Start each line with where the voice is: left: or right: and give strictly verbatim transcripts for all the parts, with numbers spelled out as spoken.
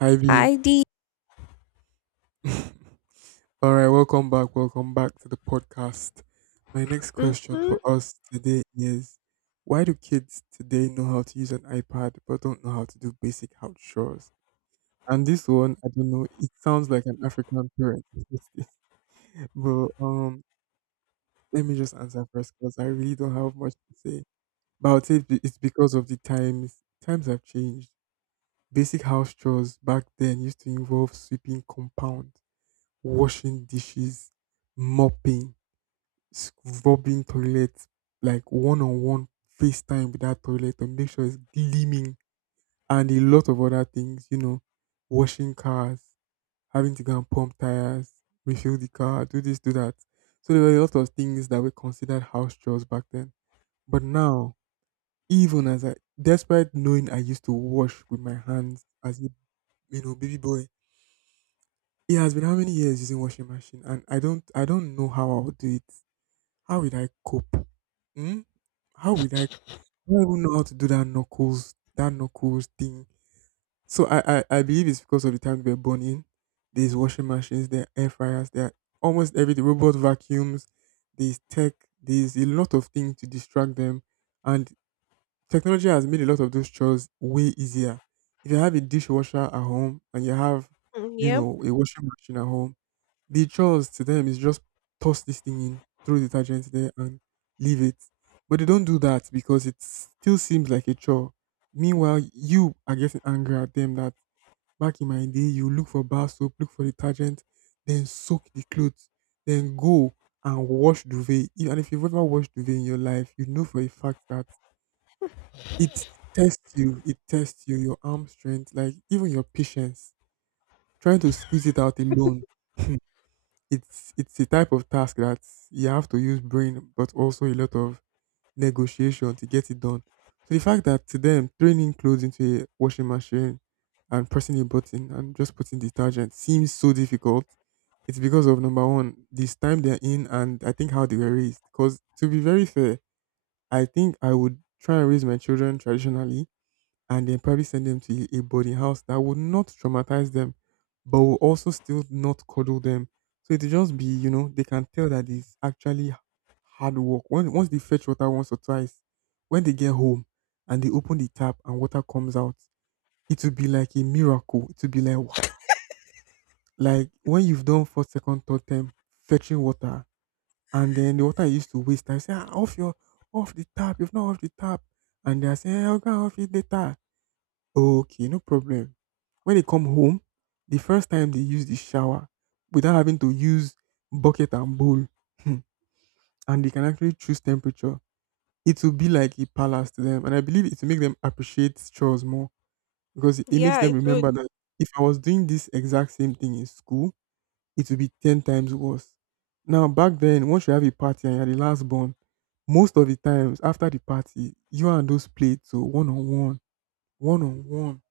right: Hi Ivy.
left: I did.
right: All right, welcome back. Welcome back to the podcast. My next question
left: Mm-hmm.
right: for us today is, why do kids today know how to use an iPad but don't know how to do basic house chores? And this one, I don't know, it sounds like an African parent. but um let me just answer first because I really don't have much to say. But I'll say be- it's because of the times. Times have changed. Basic house chores back then used to involve sweeping compound, washing dishes, mopping, scrubbing rubbing toilet, like one on one FaceTime with that toilet to make sure it's gleaming, and a lot of other things, you know, washing cars, having to go and pump tires, refill the car, do this, do that. So there were a lot of things that were considered house chores back then. But now, even as I, despite knowing I used to wash with my hands as a you know baby boy, it has been how many years using washing machine, and I don't I don't know how I would do it. How will I cope? Hmm? How will I? I don't even know how to do that knuckles, that knuckles thing. So I, I, I believe it's because of the time we are born in. There's washing machines, there are air fryers, there are almost everything, robot vacuums, there's tech, there's a lot of things to distract them. And technology has made a lot of those chores way easier. If you have a dishwasher at home and you have,
left: Mm.
right: you
left: Yep.
right: know, a washing machine at home, the chores to them is just toss this thing in, throw detergent there, and leave it. But they don't do that because it still seems like a chore. Meanwhile, you are getting angry at them that back in my day, you look for bar soap, look for detergent, then soak the clothes, then go and wash duvet. If- And if you've ever washed duvet in your life, you know for a fact that it tests you, it tests you, your arm strength, like even your patience. Trying to squeeze it out alone, It's it's a type of task that you have to use brain, but also a lot of negotiation to get it done. So the fact that to them turning clothes into a washing machine and pressing a button and just putting detergent seems so difficult. It's because of number one, this time they're in, and I think how they were raised. Because to be very fair, I think I would try and raise my children traditionally and then probably send them to a boarding house that would not traumatize them, but will also still not cuddle them. So it'll just be, you know, they can tell that it's actually h- hard work. When, once they fetch water once or twice, when they get home and they open the tap and water comes out, it will be like a miracle. It will be like, wow. Like when you've done first, second, third time fetching water, and then the water you used to waste, I say, ah, off your, off the tap, you've not off the tap. And they are saying, "Eh, how can I off it later? Okay, no problem." When they come home, the first time they use the shower without having to use bucket and bowl, hmm, and they can actually choose temperature, it will be like a palace to them. And I believe it will make them appreciate chores more because it makes
left: Yeah,
right: them
left: it would.
right: remember that if I was doing this exact same thing in school, it will be ten times worse. Now, back then, once you have a party and you're the last born, most of the times after the party, you and those played so one on one, one on one.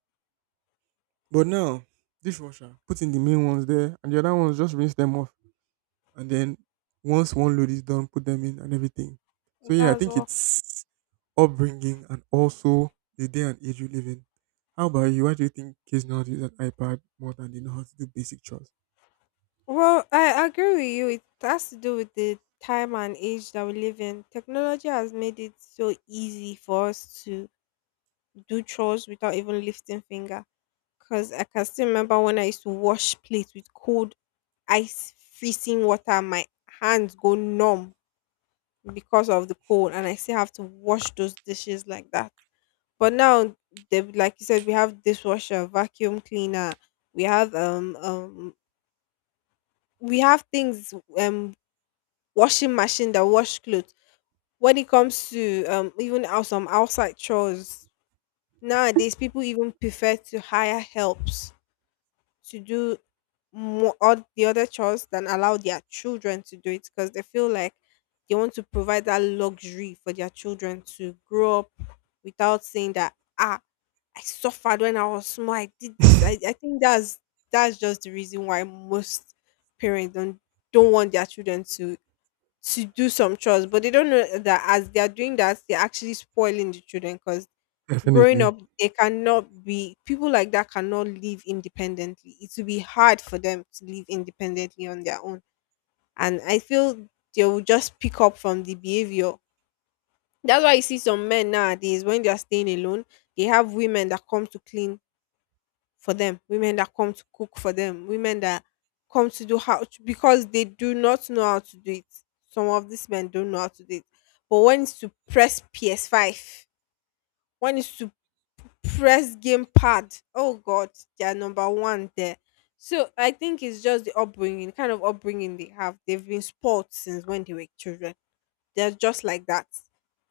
right: But now, dishwasher, put in the main ones there, and the other ones just rinse them off. And then once one load is done, put them in and everything. So yeah, I
left: That's
right: think
left: all.
right: it's upbringing and also the day and age you live in. How about you? Why do you think kids now use an iPad more than they know how to do basic chores?
left: Well, I agree with you. It has to do with the time and age that we live in. Technology has made it so easy for us to do chores without even lifting finger. Cause I can still remember when I used to wash plates with cold ice freezing water, my hands go numb because of the cold, and I still have to wash those dishes like that. But now, they, like you said, we have dishwasher, vacuum cleaner, we have um um we have things um washing machine that wash clothes. When it comes to um even out some outside chores, nowadays people even prefer to hire helps to do more or the other chores than allow their children to do it because they feel like they want to provide that luxury for their children to grow up without saying that ah I suffered when I was small I did this I, I think that's that's just the reason why most parents don't don't want their children to to do some chores, but they don't know that as they are doing that they're actually spoiling the children, cause growing
right: Definitely.
left: up they cannot be, people like that cannot live independently. It will be hard for them to live independently on their own, and I feel they will just pick up from the behavior. That's why you see some men nowadays when they are staying alone, they have women that come to clean for them, women that come to cook for them, women that come to do how to, because they do not know how to do it. Some of these men don't know how to do it, but when it's to press P S five, when it's to press gamepad. Oh God, they are number one there. So I think it's just the upbringing, kind of upbringing they have. They've been spoiled since when they were children. They're just like that.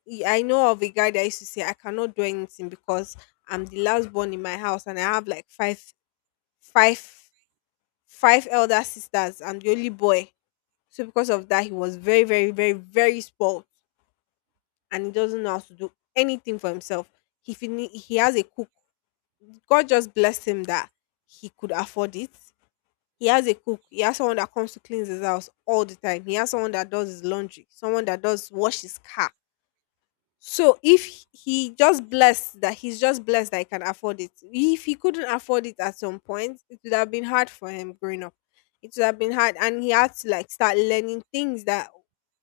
left: Y- I know of a guy that used to say, "I cannot do anything because I'm the last born in my house, and I have like five, five, five elder sisters. I'm the only boy." So because of that, he was very, very, very, very spoiled, and he doesn't know how to do anything for himself. He fin- he has a cook. God just blessed him that he could afford it. He has a cook. He has someone that comes to clean his house all the time. He has someone that does his laundry, someone that does wash his car. So if he just blessed that he's just blessed that he can afford it. If he couldn't afford it at some point, it would have been hard for him growing up. It would have been hard, and he had to like start learning things that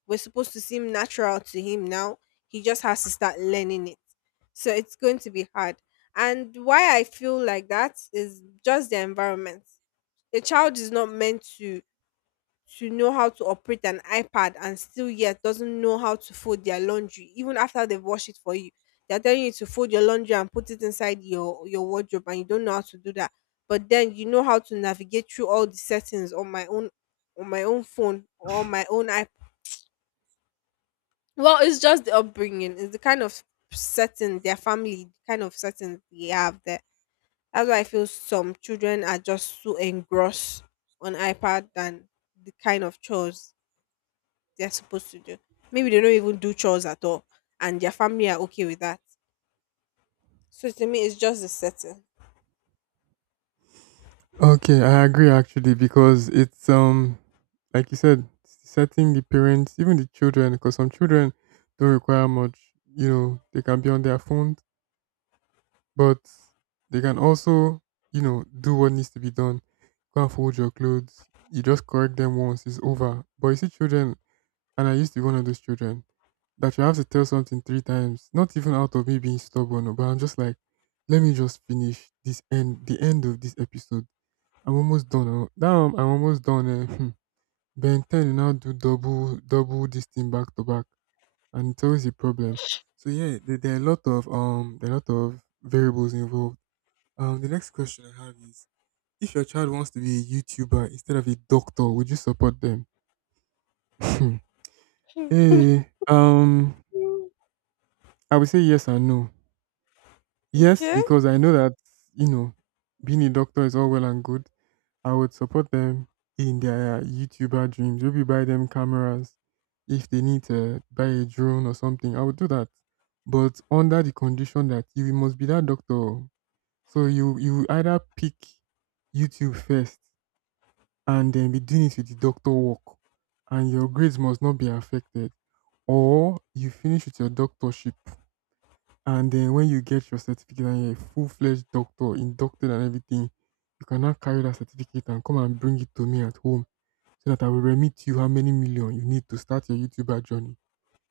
left: were supposed to seem natural to him now. He just has to start learning it, so it's going to be hard. And why I feel like that is just the environment. A child is not meant to to know how to operate an ipad and still yet doesn't know how to fold their laundry even after they've washed it for you. They're telling you to fold your laundry and put it inside your your wardrobe and you don't know how to do that, but then you know how to navigate through all the settings on my own, on my own phone or on my own ipad. Well, it's just the upbringing. It's the kind of setting their family, the kind of setting they have there. That's why I feel some children are just so engrossed on iPad than the kind of chores they're supposed to do. Maybe they don't even do chores at all, and their family are okay with that. So to me, it's just the setting.
right: Okay, I agree actually because it's um like you said, setting the parents, even the children, because some children don't require much. You know, they can be on their phones, but they can also, you know, do what needs to be done. Go and fold your clothes. You just correct them once, it's over. But you see children, and I used to be one of those children, that you have to tell something three times, not even out of me being stubborn, oh, but I'm just like, let me just finish this end, the end of this episode. I'm almost done. Oh. Now I'm, I'm almost done. Eh. Hmm. Ben ten will now do double, double this thing back to back, and it's always a problem. So yeah, there, there are a lot of um, there are a lot of variables involved. Um, the next question I have is: if your child wants to be a YouTuber instead of a doctor, would you support them? Hey, um,
left: Mm.
right: I would say yes and no. Yes,
left: Okay.
right: because I know that, you know, being a doctor is all well and good. I would support them in their YouTuber dreams. Maybe buy them cameras if they need to buy a drone or something. I would do that, but under the condition that you must be that doctor. So you you either pick YouTube first and then be doing it with the doctor work, and your grades must not be affected. Or you finish with your doctorship, and then when you get your certificate and you're a full fledged doctor, inducted and everything, you cannot carry that certificate and come and bring it to me at home so that I will remit you how many million you need to start your YouTuber journey.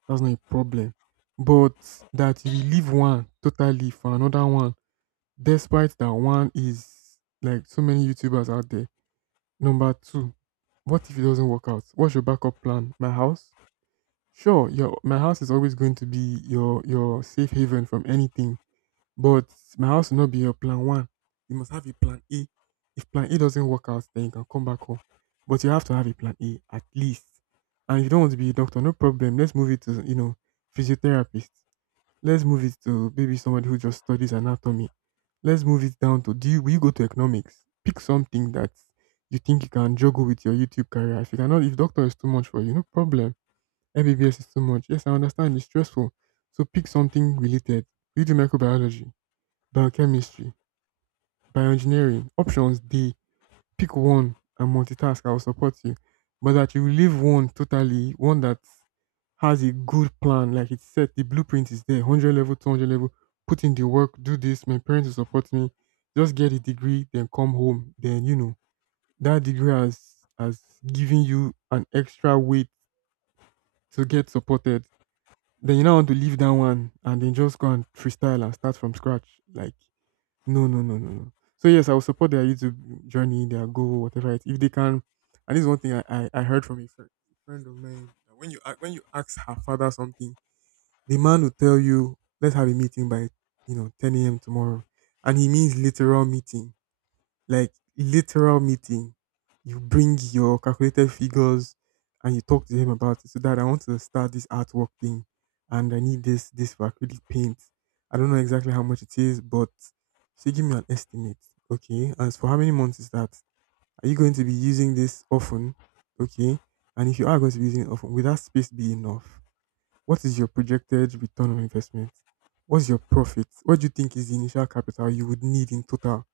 right: That's not a problem. But that you will leave one totally for another one, despite that one is like so many YouTubers out there. Number two, what if it doesn't work out? What's your backup plan? My house? Sure, your my house is always going to be your your safe haven from anything, but my house will not be your plan one. You must have a plan A. If plan A doesn't work out, then you can come back home. But you have to have a plan A at least. And if you don't want to be a doctor, no problem. Let's move it to, you know, physiotherapist. Let's move it to maybe somebody who just studies anatomy. Let's move it down to do you will you go to economics? Pick something that you think you can juggle with your YouTube career. If you cannot, if doctor is too much for you, no problem. M B B S is too much. Yes, I understand it's stressful. So pick something related. You do microbiology, biochemistry, bioengineering. Options D, pick one and multitask, I will support you. But that you leave one totally, one that has a good plan, like it's set, the blueprint is there, one hundred level, two hundred level, put in the work, do this, my parents will support me, just get a degree, then come home. Then, you know, that degree has, has given you an extra weight to get supported. Then you now want to leave that one and then just go and freestyle and start from scratch. Like, no, no, no, no, no. So yes, I will support their YouTube journey, their goal, whatever it. If they can, and this is one thing I, I, I heard from a friend, friend of mine. That When you a- when you ask her father something, the man will tell you, "Let's have a meeting by, you know, ten a m tomorrow," and he means literal meeting, like literal meeting. You bring your calculated figures and you talk to them about it. So that I want to start this artwork thing and I need this this for acrylic paint. I don't know exactly how much it is, but so give me an estimate. Okay. As for how many months is that? Are you going to be using this often? Okay. And if you are going to be using it often, will that space be enough? What is your projected return on investment? What's your profit? What do you think is the initial capital you would need in total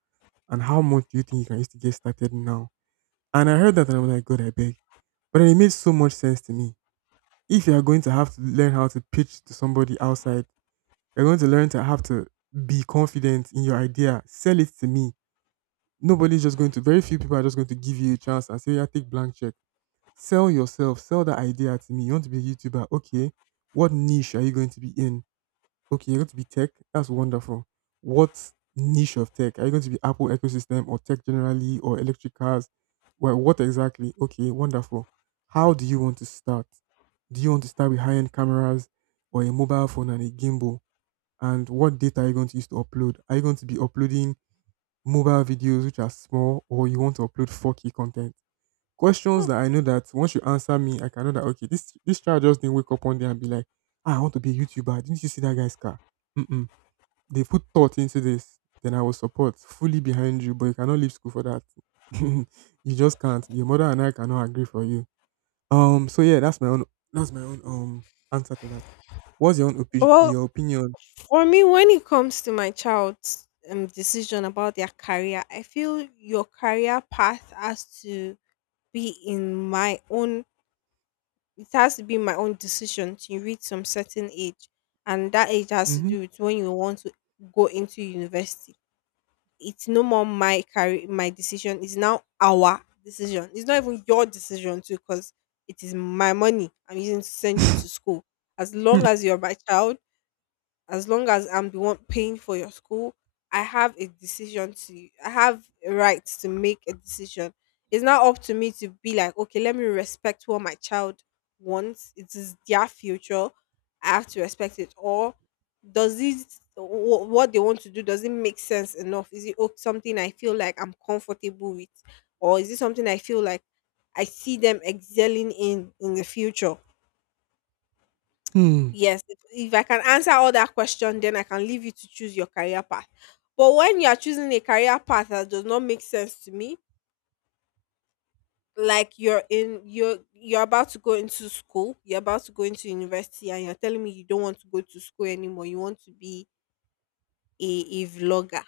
right: and how much do you think you can use to get started now? And I heard that and I was like, God, I beg. But then it made so much sense to me. If you are going to have to learn how to pitch to somebody outside, you're going to learn to have to be confident in your idea. Sell it to me. Nobody's just going to, Very few people are just going to give you a chance and say, yeah, take blank check. Sell yourself. Sell that idea to me. You want to be a YouTuber. Okay. What niche are you going to be in? Okay, you're going to be tech. That's wonderful. What niche of tech? Are you going to be Apple ecosystem or tech generally or electric cars? Well, what exactly? Okay, wonderful. How do you want to start? Do you want to start with high end cameras or a mobile phone and a gimbal? And what data are you going to use to upload? Are you going to be uploading mobile videos which are small or you want to upload four K content? Questions
left: Hmm.
right: that I know that once you answer me, I can know that okay, this this child just didn't wake up one day and be like, "Ah, I want to be a YouTuber. Didn't you see that guy's car? Mm-mm. They put thought into this, then I will support fully behind you, but you cannot leave school for that." You just can't. Your mother and I cannot agree for you. Um. So yeah, that's my own. That's my own um answer to that. What's your own opi-
left: Well,
right: your opinion?
left: for me, when it comes to my child's um, decision about their career, I feel your career path has to be in my own, it has to be my own decision to reach some certain age, and that age has to
right: Hmm.
left: do with when you want to go into university. It's no more my career, my decision. It's now our decision. It's not even your decision too, because it is my money I'm using to send you to school. As long as you're my child, as long as I'm the one paying for your school, I have a decision to I have a right to make a decision. It's not up to me to be like, okay, let me respect what my child wants. It is their future. I have to respect it. Or does it, wh- what they want to do, does it make sense enough? Is it o- something I feel like I'm comfortable with, or is it something I feel like I see them excelling in in the future?
right: Hmm.
left: Yes, if if I can answer all that question, then I can leave you to choose your career path. But when you are choosing a career path that does not make sense to me, like you're in you're you're about to go into school, you're about to go into university, and you're telling me you don't want to go to school anymore, you want to be a, a vlogger.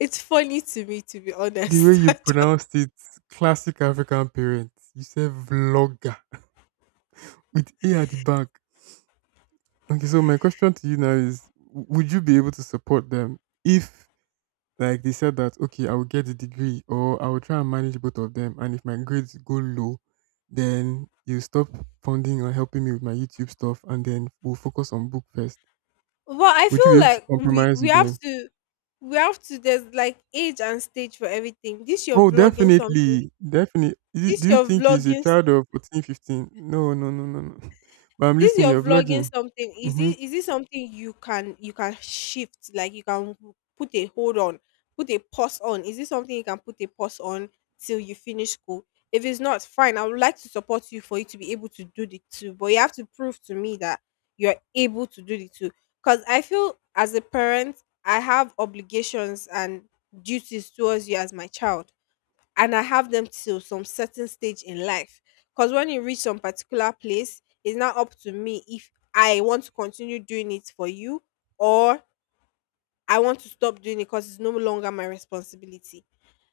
left: It's funny to me to be
right: The way
left: honest.
right: you
left: I don't-
right: pronounced it, classic African parents. You say vlogger with A at the back. Okay, so my question to you now is: w- Would you be able to support them if, like they said that okay, I will get the degree or I will try and manage both of them. And if my grades go low, then you stop funding or helping me with my YouTube stuff, and then we'll focus on book first.
left: But I
right: Would you be
left: feel
right: able to
left: like we
right: compromise
left: we
right: with
left: have
right: them?
left: to, we have to, there's like age and stage for everything. This you're
right: Oh,
left: vlogging something.
right: definitely, definitely.
left: This
right: Do you
left: you're
right: think he's a
left: vlogging.
right: child of fourteen fifteen? No, no, no, no, no. But I'm
left: This
right: listening.
left: you're
right: You're
left: vlogging
right: vlogging.
left: something, is
right: Mm-hmm.
left: it, is it something you can, you can shift, like you can put a hold on, put a pause on? Is it something you can put a pause on till you finish school? If it's not, fine. I would like to support you for you to be able to do the two, but you have to prove to me that you're able to do the two. Because I feel as a parent, I have obligations and duties towards you as my child, and I have them till some certain stage in life. Because when you reach some particular place, it's now up to me if I want to continue doing it for you, or I want to stop doing it because it's no longer my responsibility.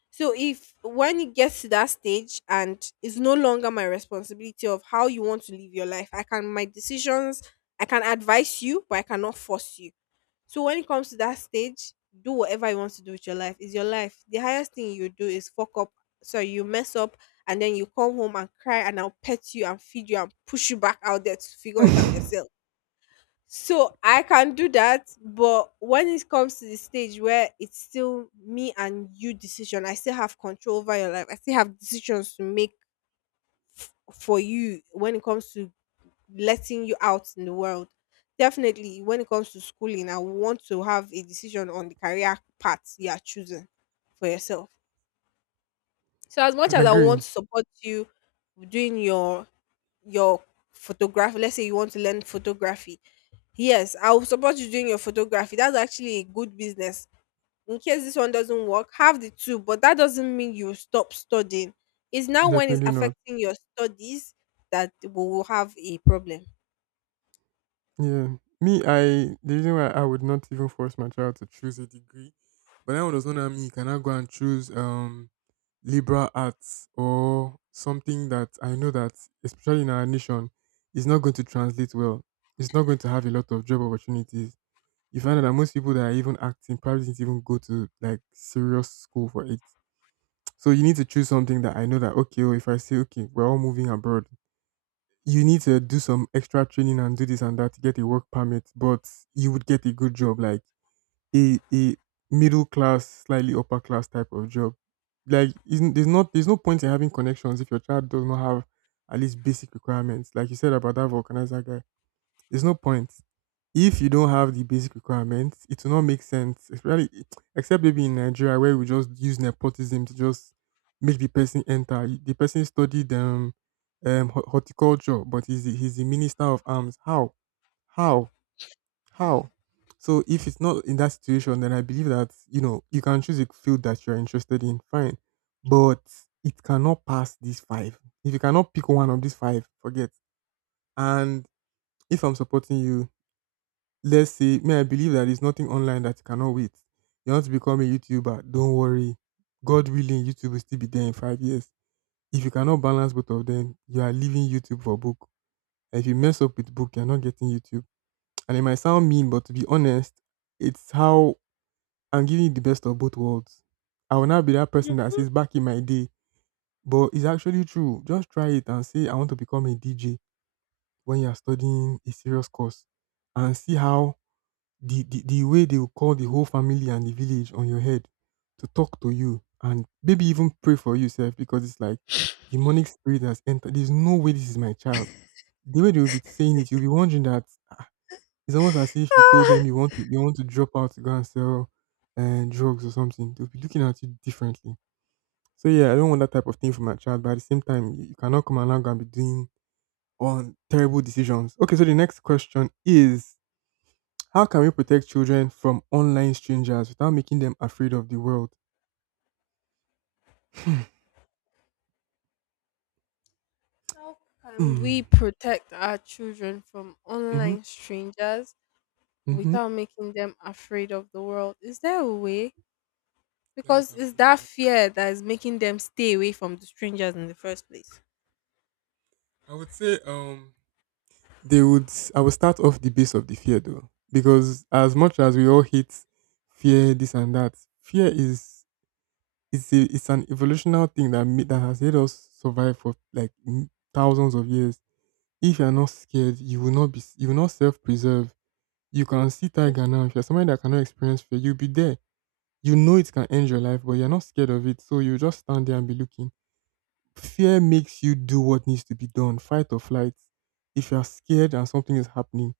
left: So if when it gets to that stage and it's no longer my responsibility of how you want to live your life, I can my decisions, I can advise you, but I cannot force you. So when it comes to that stage, do whatever you want to do with your life. It's your life. The highest thing you do is fuck up. So you mess up, and then you come home and cry and I'll pet you and feed you and push you back out there to figure it out yourself. So I can do that, but when it comes to the stage where it's still me and you decision, I still have control over your life. I still have decisions to make f- for you when it comes to letting you out in the world. Definitely, when it comes to schooling, I want to have a decision on the career path you are choosing for yourself. So as much as I want
right: Agreeing.
left: to support you doing your your photography, let's say you want to learn photography. Yes, I will support you doing your photography. That's actually a good business. In case this one doesn't work, have the two, but that doesn't mean you stop studying. It's now when it's
right: Definitely not.
left: affecting your studies that we will have a problem.
right: Yeah. Me, I, the reason why I would not even force my child to choose a degree, but then when it was not at me, can I go and choose um liberal arts or something that I know that, especially in our nation, is not going to translate well. It's not going to have a lot of job opportunities. You find out that most people that are even acting probably didn't even go to like serious school for it. So you need to choose something that I know that okay, oh, if I say okay, we're all moving abroad, you need to do some extra training and do this and that to get a work permit, but you would get a good job, like a a middle class, slightly upper class type of job. Like isn't there's not there's no point in having connections if your child does not have at least basic requirements. Like you said about that vulcanizer guy. There's no point. If you don't have the basic requirements, it will not make sense. Especially, except maybe in Nigeria where we just use nepotism to just make the person enter. The person studied um, um hor- horticulture, but he's the, he's the minister of arms. How? How? How? So if it's not in that situation, then I believe that you know you can choose a field that you're interested in. Fine, but it cannot pass these five. If you cannot pick one of these five, forget. And if I'm supporting you, let's say may I believe that there's nothing online that you cannot wait. You want to become a YouTuber, don't worry. God willing, YouTube will still be there in five years. If you cannot balance both of them, you are leaving YouTube for book. And if you mess up with book, you're not getting YouTube. And it might sound mean, but to be honest, it's how I'm giving you the best of both worlds. I will not be that person that
left: Mhm.
right: says back in my day, but it's actually true. Just try it and say I want to become a D J when you're studying a serious course and see how. The the the way they will call the whole family and the village on your head to talk to you and maybe even pray for yourself because it's like demonic spirit has entered. There's no way this is my child. The way they will be saying it, you'll be wondering that it's almost as if you told them you want to, you want to drop out to go and sell uh, drugs or something. They'll be looking at you differently. So yeah, I don't want that type of thing for my child. But at the same time, you you cannot come along and be doing on terrible decisions. Okay, so the next question is: how can we protect children from online strangers without making them afraid of the world? Hmm.
left: How can we
right: Mm.
left: protect our children from
right: Mm-hmm.
left: online strangers
right: Mm-hmm.
left: without making them afraid of the world? Is there a way?
right: That's what
left: Because
right: I'm
left: it's
right: thinking
left: that
right: of.
left: fear that is making them stay away from the strangers in the first place.
right: I would say um they would I would start off the base of the fear though. Because as much as we all hate fear, this and that, fear is, it's a, it's an evolutional thing that ma- that has made us survive for like m- thousands of years. If you're not scared, you will not be you will not self preserve. You can see tiger now. If you're somebody that cannot experience fear, you'll be there. You know it can end your life, but you're not scared of it. So you just stand there and be looking. Fear makes you do what needs to be done, fight or flight. If you're scared and something is happening,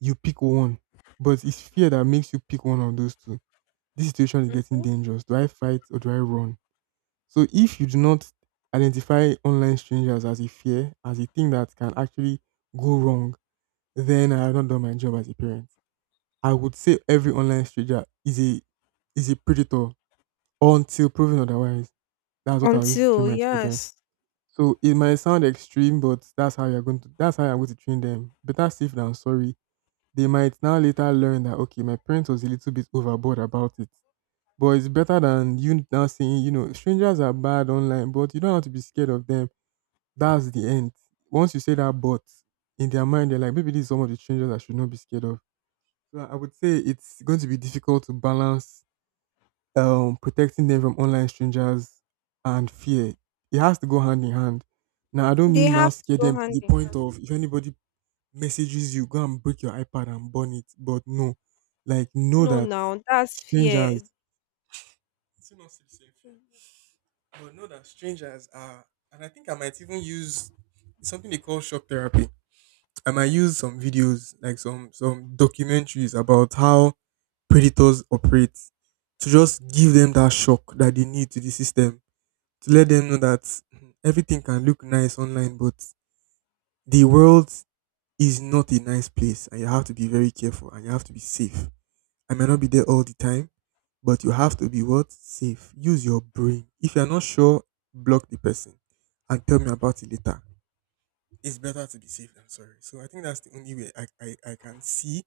right: you pick one. But it's fear that makes you pick one of those two. This situation is getting
left: Mm-hmm.
right: dangerous. Do I fight or do I run? So if you do not identify online strangers as a fear, as a thing that can actually go wrong, then I have not done my job as a parent. I would say every online stranger is a is a predator until proven otherwise. That's what I used to train
left: Until,
right: my children.
left: yes,
right: So it might sound extreme, but that's how you're going to that's how I'm going to train them. Better safe than sorry. They might now later learn that okay, my parents was a little bit overboard about it. But it's better than you now saying, you know, strangers are bad online, but you don't have to be scared of them. That's the end. Once you say that, but in their mind they're like, maybe this is some of the strangers I should not be scared of. So I would say it's going to be difficult to balance um, protecting them from online strangers and fear. It has to go hand in hand. Now, I don't
left: they
right: mean now
left: have to
right: scare
left: go
right: them to
left: hand
right: the
left: in hand.
right: point of, if anybody messages you, go and break your iPad and burn it. But no, like know
left: No,
right: that
left: now that's
right: strangers.
left: fear.
right: It's not still the same, but know that strangers are, and I think I might even use something they call shock therapy. I might use some videos, like some some documentaries about how predators operate, to just give them that shock that they need to the system, to let them know that hmm, everything can look nice online, but the world is not a nice place and you have to be very careful and you have to be safe. I may not be there all the time, but you have to be what? Safe. Use your brain. If you're not sure, block the person and tell me about it later. It's better to be safe than sorry. So I think that's the only way I, I, I can see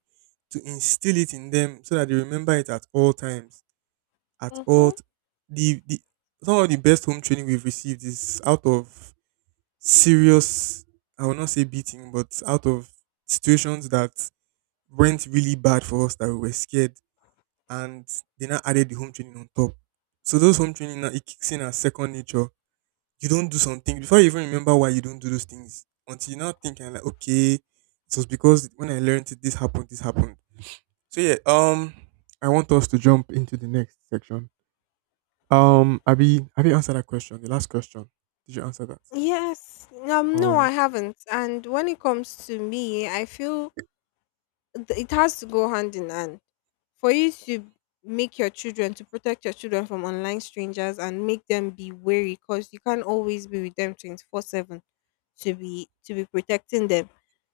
right: to instill it in them so that they remember it at all times. At all
left: Mm-hmm.
right: t- the, the Some of the best home training we've received is out of serious, I will not say beating, but out of situations that went really bad for us that we were scared, and they now added the home training on top. So those home training now, it kicks in as second nature. You don't do something before you even remember why you don't do those things, until you now think and like okay, it was because when I learned it this happened, this happened. So yeah, um I want us to jump into the next section. um Abby, have you answered that question, the last question? Did you answer that?
left: Yes, um,
right: All
left: no,
right: right.
left: I haven't. And when it comes to me, I feel th- it has to go hand in hand for you to make your children, to protect your children from online strangers and make them be wary, because you can't always be with them twenty-four seven to be to be protecting them.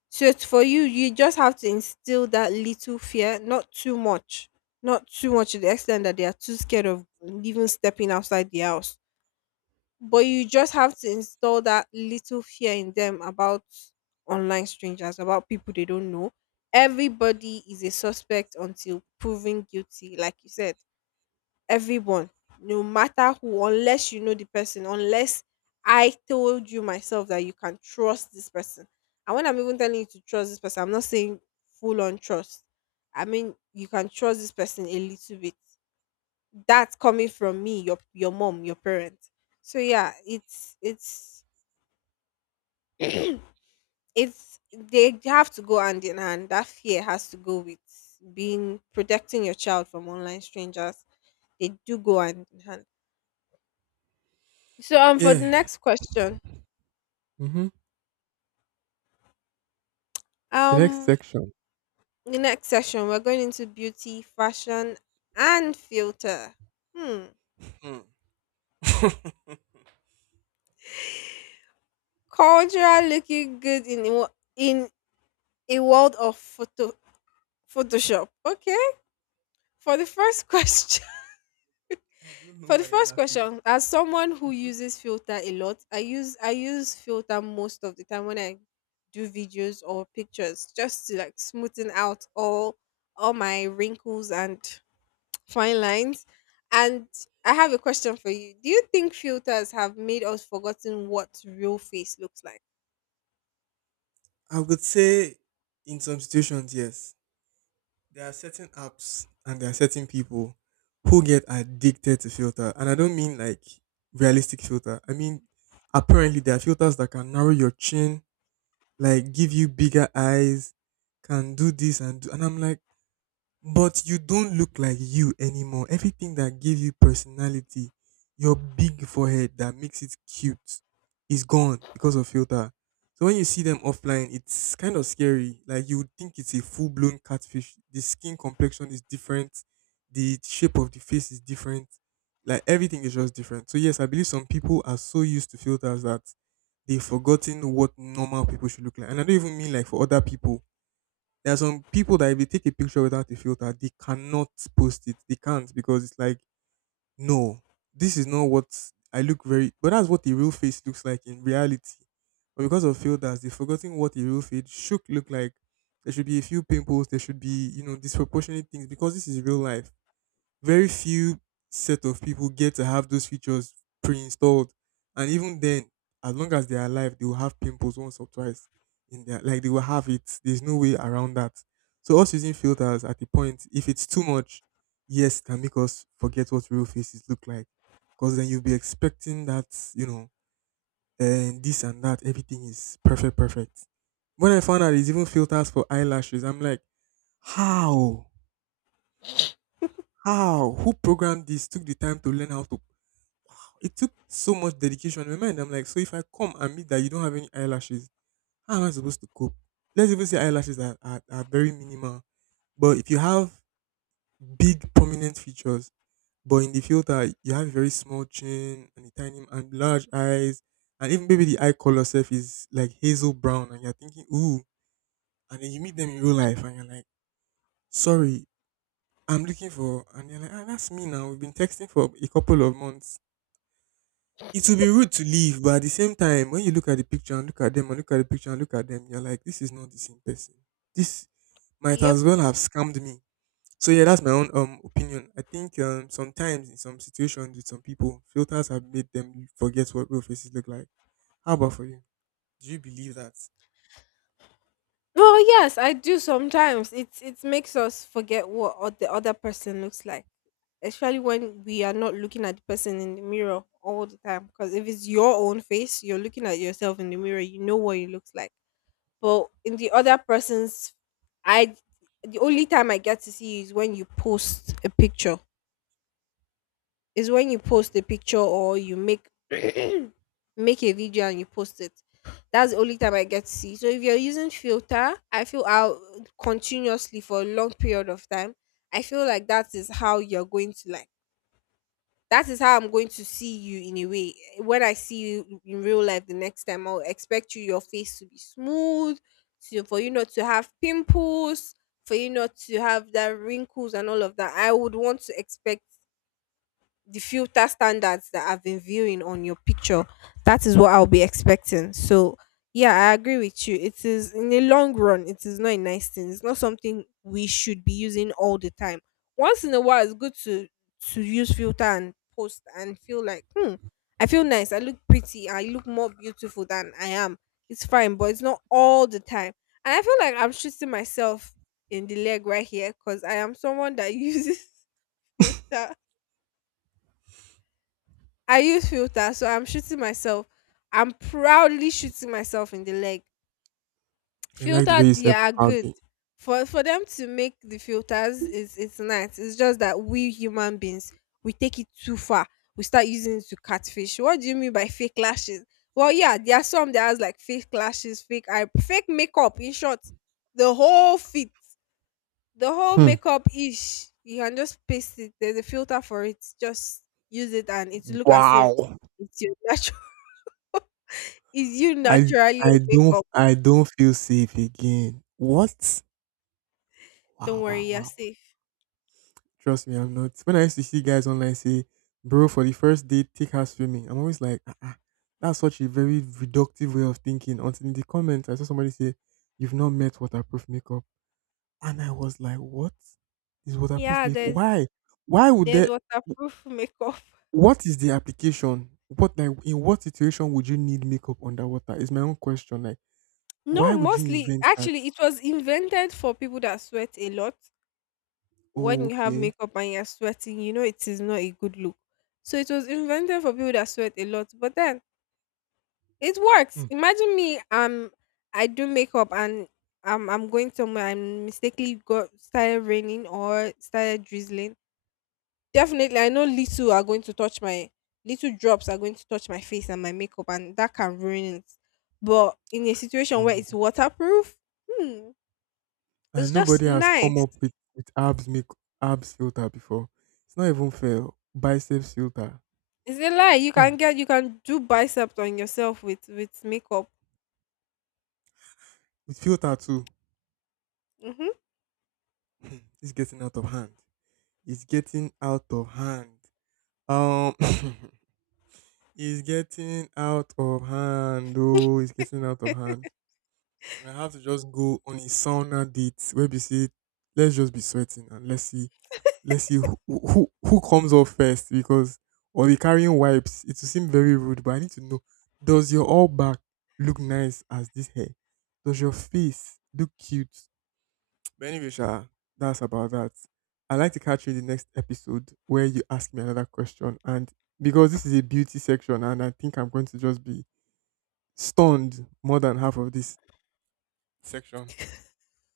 left: So it's for you, you just have to instill that little fear, not too much, not too much to the extent that they are too scared of even stepping outside the house, but you just have to install that little fear in them about online strangers, about people they don't know. Everybody is a suspect until proven guilty, like you said. Everyone, no matter who, unless you know the person, unless I told you myself that you can trust this person. And when I'm even telling you to trust this person, I'm not saying full on trust. I mean, you can trust this person a little bit that's coming from me, your your mom, your parents. So yeah, it's it's it's, they have to go hand in hand. That fear has to go with being protecting your child from online strangers. They do go hand in hand. So um for
right: Yeah.
left: the next question,
right: Mm-hmm. The next
left: um
right: section.
left: the next session we're going into beauty, fashion and filter. Hmm.
right: Hmm. I
left: Cultural looking good in a wo- in a world of photo photoshop. Okay, for the first question.
right: don't know
left: For the
right: why you're
left: first
right: laughing.
left: question, as someone who uses filter a lot, I use I use filter most of the time when I do videos or pictures, just to like smoothen out all all my wrinkles and fine lines. And I have a question for you. Do you think filters have made us forgotten what real face looks like?
right: I would say in some situations yes, there are certain apps and there are certain people who get addicted to filter, and I don't mean like realistic filter, I mean apparently there are filters that can narrow your chin, like give you bigger eyes, can do this and do, and I'm like, but you don't look like you anymore. Everything that gave you personality, your big forehead that makes it cute, is gone because of filter. So when you see them offline, it's kind of scary. Like you would think it's a full blown catfish. The skin complexion is different, the shape of the face is different. Like everything is just different. So yes, I believe some people are so used to filters that they've forgotten what normal people should look like. And I don't even mean like for other people. There are some people that if they take a picture without a filter, they cannot post it. They can't because it's like, no, this is not what I look very. But that's what the real face looks like in reality. But because of filters, they've forgotten what a real face should look like. There should be a few pimples. There should be you know disproportionate things because this is real life. Very few set of people get to have those features pre-installed, and even then, as long as they're alive, they will have pimples once or twice in their like, they will have it. There's no way around that. So us using filters at the point, if it's too much, yes, it can make us forget what real faces look like. Because then you'll be expecting that, you know and this and that, everything is perfect perfect. When I found out there's even filters for eyelashes, I'm like, how? How who programmed this, took the time to learn how to? It took so much dedication. In my mind, I'm like, so if I come and meet that you don't have any eyelashes, how am I supposed to cope? Let's even say eyelashes are, are, are very minimal. But if you have big prominent features, but in the filter you have a very small chin and a tiny and large eyes, and even maybe the eye color self is like hazel brown, and you're thinking, ooh, and then you meet them in real life and you're like, sorry, I'm looking for, and you're like, ah, that's me now. We've been texting for a couple of months. It will be rude to leave, but at the same time, when you look at the picture and look at them and look at the picture and look at them, you're like, this is not the same person. This might as
left: Yep.
right: well have scammed me. So yeah, that's my own um opinion. I think um sometimes in some situations with some people, filters have made them forget what real faces look like. How about for you? Do you believe that?
left: Well, yes, I do sometimes. It it makes us forget what o- the other person looks like, especially when we are not looking at the person in the mirror all the time. Because if it's your own face, you're looking at yourself in the mirror, you know what it looks like. But in the other person's, I the only time I get to see you is when you post a picture is when you post a picture or you make make a video and you post it. That's the only time I get to see. So if you're using filter, I feel out continuously for a long period of time. I feel like that is how you're going to like that is how I'm going to see you in a way. When I see you in real life the next time, I'll expect you your face to be smooth, to for you not to have pimples, for you not to have that wrinkles and all of that. I would want to expect the filter standards that I've been viewing on your picture. That is what I'll be expecting. So yeah, I agree with you. It is, in the long run, it is not a nice thing. It's not something we should be using all the time. Once in a while, it's good to to use filter and post and feel like, hmm, I feel nice. I look pretty. I look more beautiful than I am. It's fine, but it's not all the time. And I feel like I'm shooting myself in the leg right here, because I am someone that uses filter. I use filter, so I'm shooting myself. I'm proudly shooting myself in the leg.
right: I like the way
left: Filter,
right: you said
left: yeah, are good.
right: proudly.
left: For for them to make the filters, is it's nice. It's just that we human beings, we take it too far. We start using it to catfish. What do you mean by fake lashes? Well, yeah, there are some that has like fake lashes, fake eye, fake makeup. In short, the whole fit, the whole
right: Hmm.
left: makeup ish. You can just paste it. There's a filter for it. Just use it, and it look as if
right: Wow.
left: it's your natural. Is you
right: I
left: naturally
right: I
left: a
right: don't
left: makeup?
right: I don't feel safe again. What?
left: Don't
right: Wow,
left: worry,
right: wow,
left: you're
right: wow.
left: safe.
right: Trust me, I'm not. When I used to see guys online say, bro, for the first date, take her swimming, I'm always like, ah, ah, that's such a very reductive way of thinking. Until in the comments, I saw somebody say, you've not met waterproof makeup. And I was like, what is waterproof
left: Yeah,
right: makeup?
left: there's
right: Why? Why would
left: there's
right: there,
left: waterproof makeup.
right: what is the application? What, like, in what situation would you need makeup underwater? Is my own question. Like,
left: No,
right: why would you
left: mostly
right: invent that?
left: actually it was invented for people that sweat a lot.
right: Oh,
left: When you have
right: okay.
left: makeup and you're sweating, you know it is not a good look. So it was invented for people that sweat a lot. But then it
right: Hmm.
left: works. Imagine me, um, I do makeup and um, I'm going somewhere and mistakenly got started raining or started drizzling. Definitely, I know little are going to touch my little drops are going to touch my face and my makeup, and that can ruin it. But in a situation where
right: Um,
left: it's waterproof, hmm, it's
right: and nobody
left: just
right: has come
left: nice.
right: up with with abs make abs filter before. It's not even fair. Biceps filter.
left: It's a lie. You can
right: Mm.
left: get you can do biceps on yourself with with makeup.
right: With filter too.
left: Hmm.
right: Mm. It's getting out of hand. It's getting out of hand. Um, it's getting out of hand. Oh, it's getting out of hand. And I have to just go on a sauna date where we say, let's just be sweating and let's see, let's see who who, who comes off first. Because or we carrying wipes. It will seem very rude, but I need to know: Does your all back look nice as this hair? Does your face look cute? But anyway, Sha, that's about that. I'd like to catch you in the next episode where you ask me another question. And because this is a beauty section, and I think I'm going to just be stunned more than half of this section.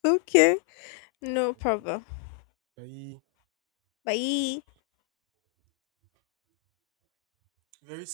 left: Okay,
right: All
left: no
right: right, then.
left: problem.
right: Bye.
left: Bye.
right: Very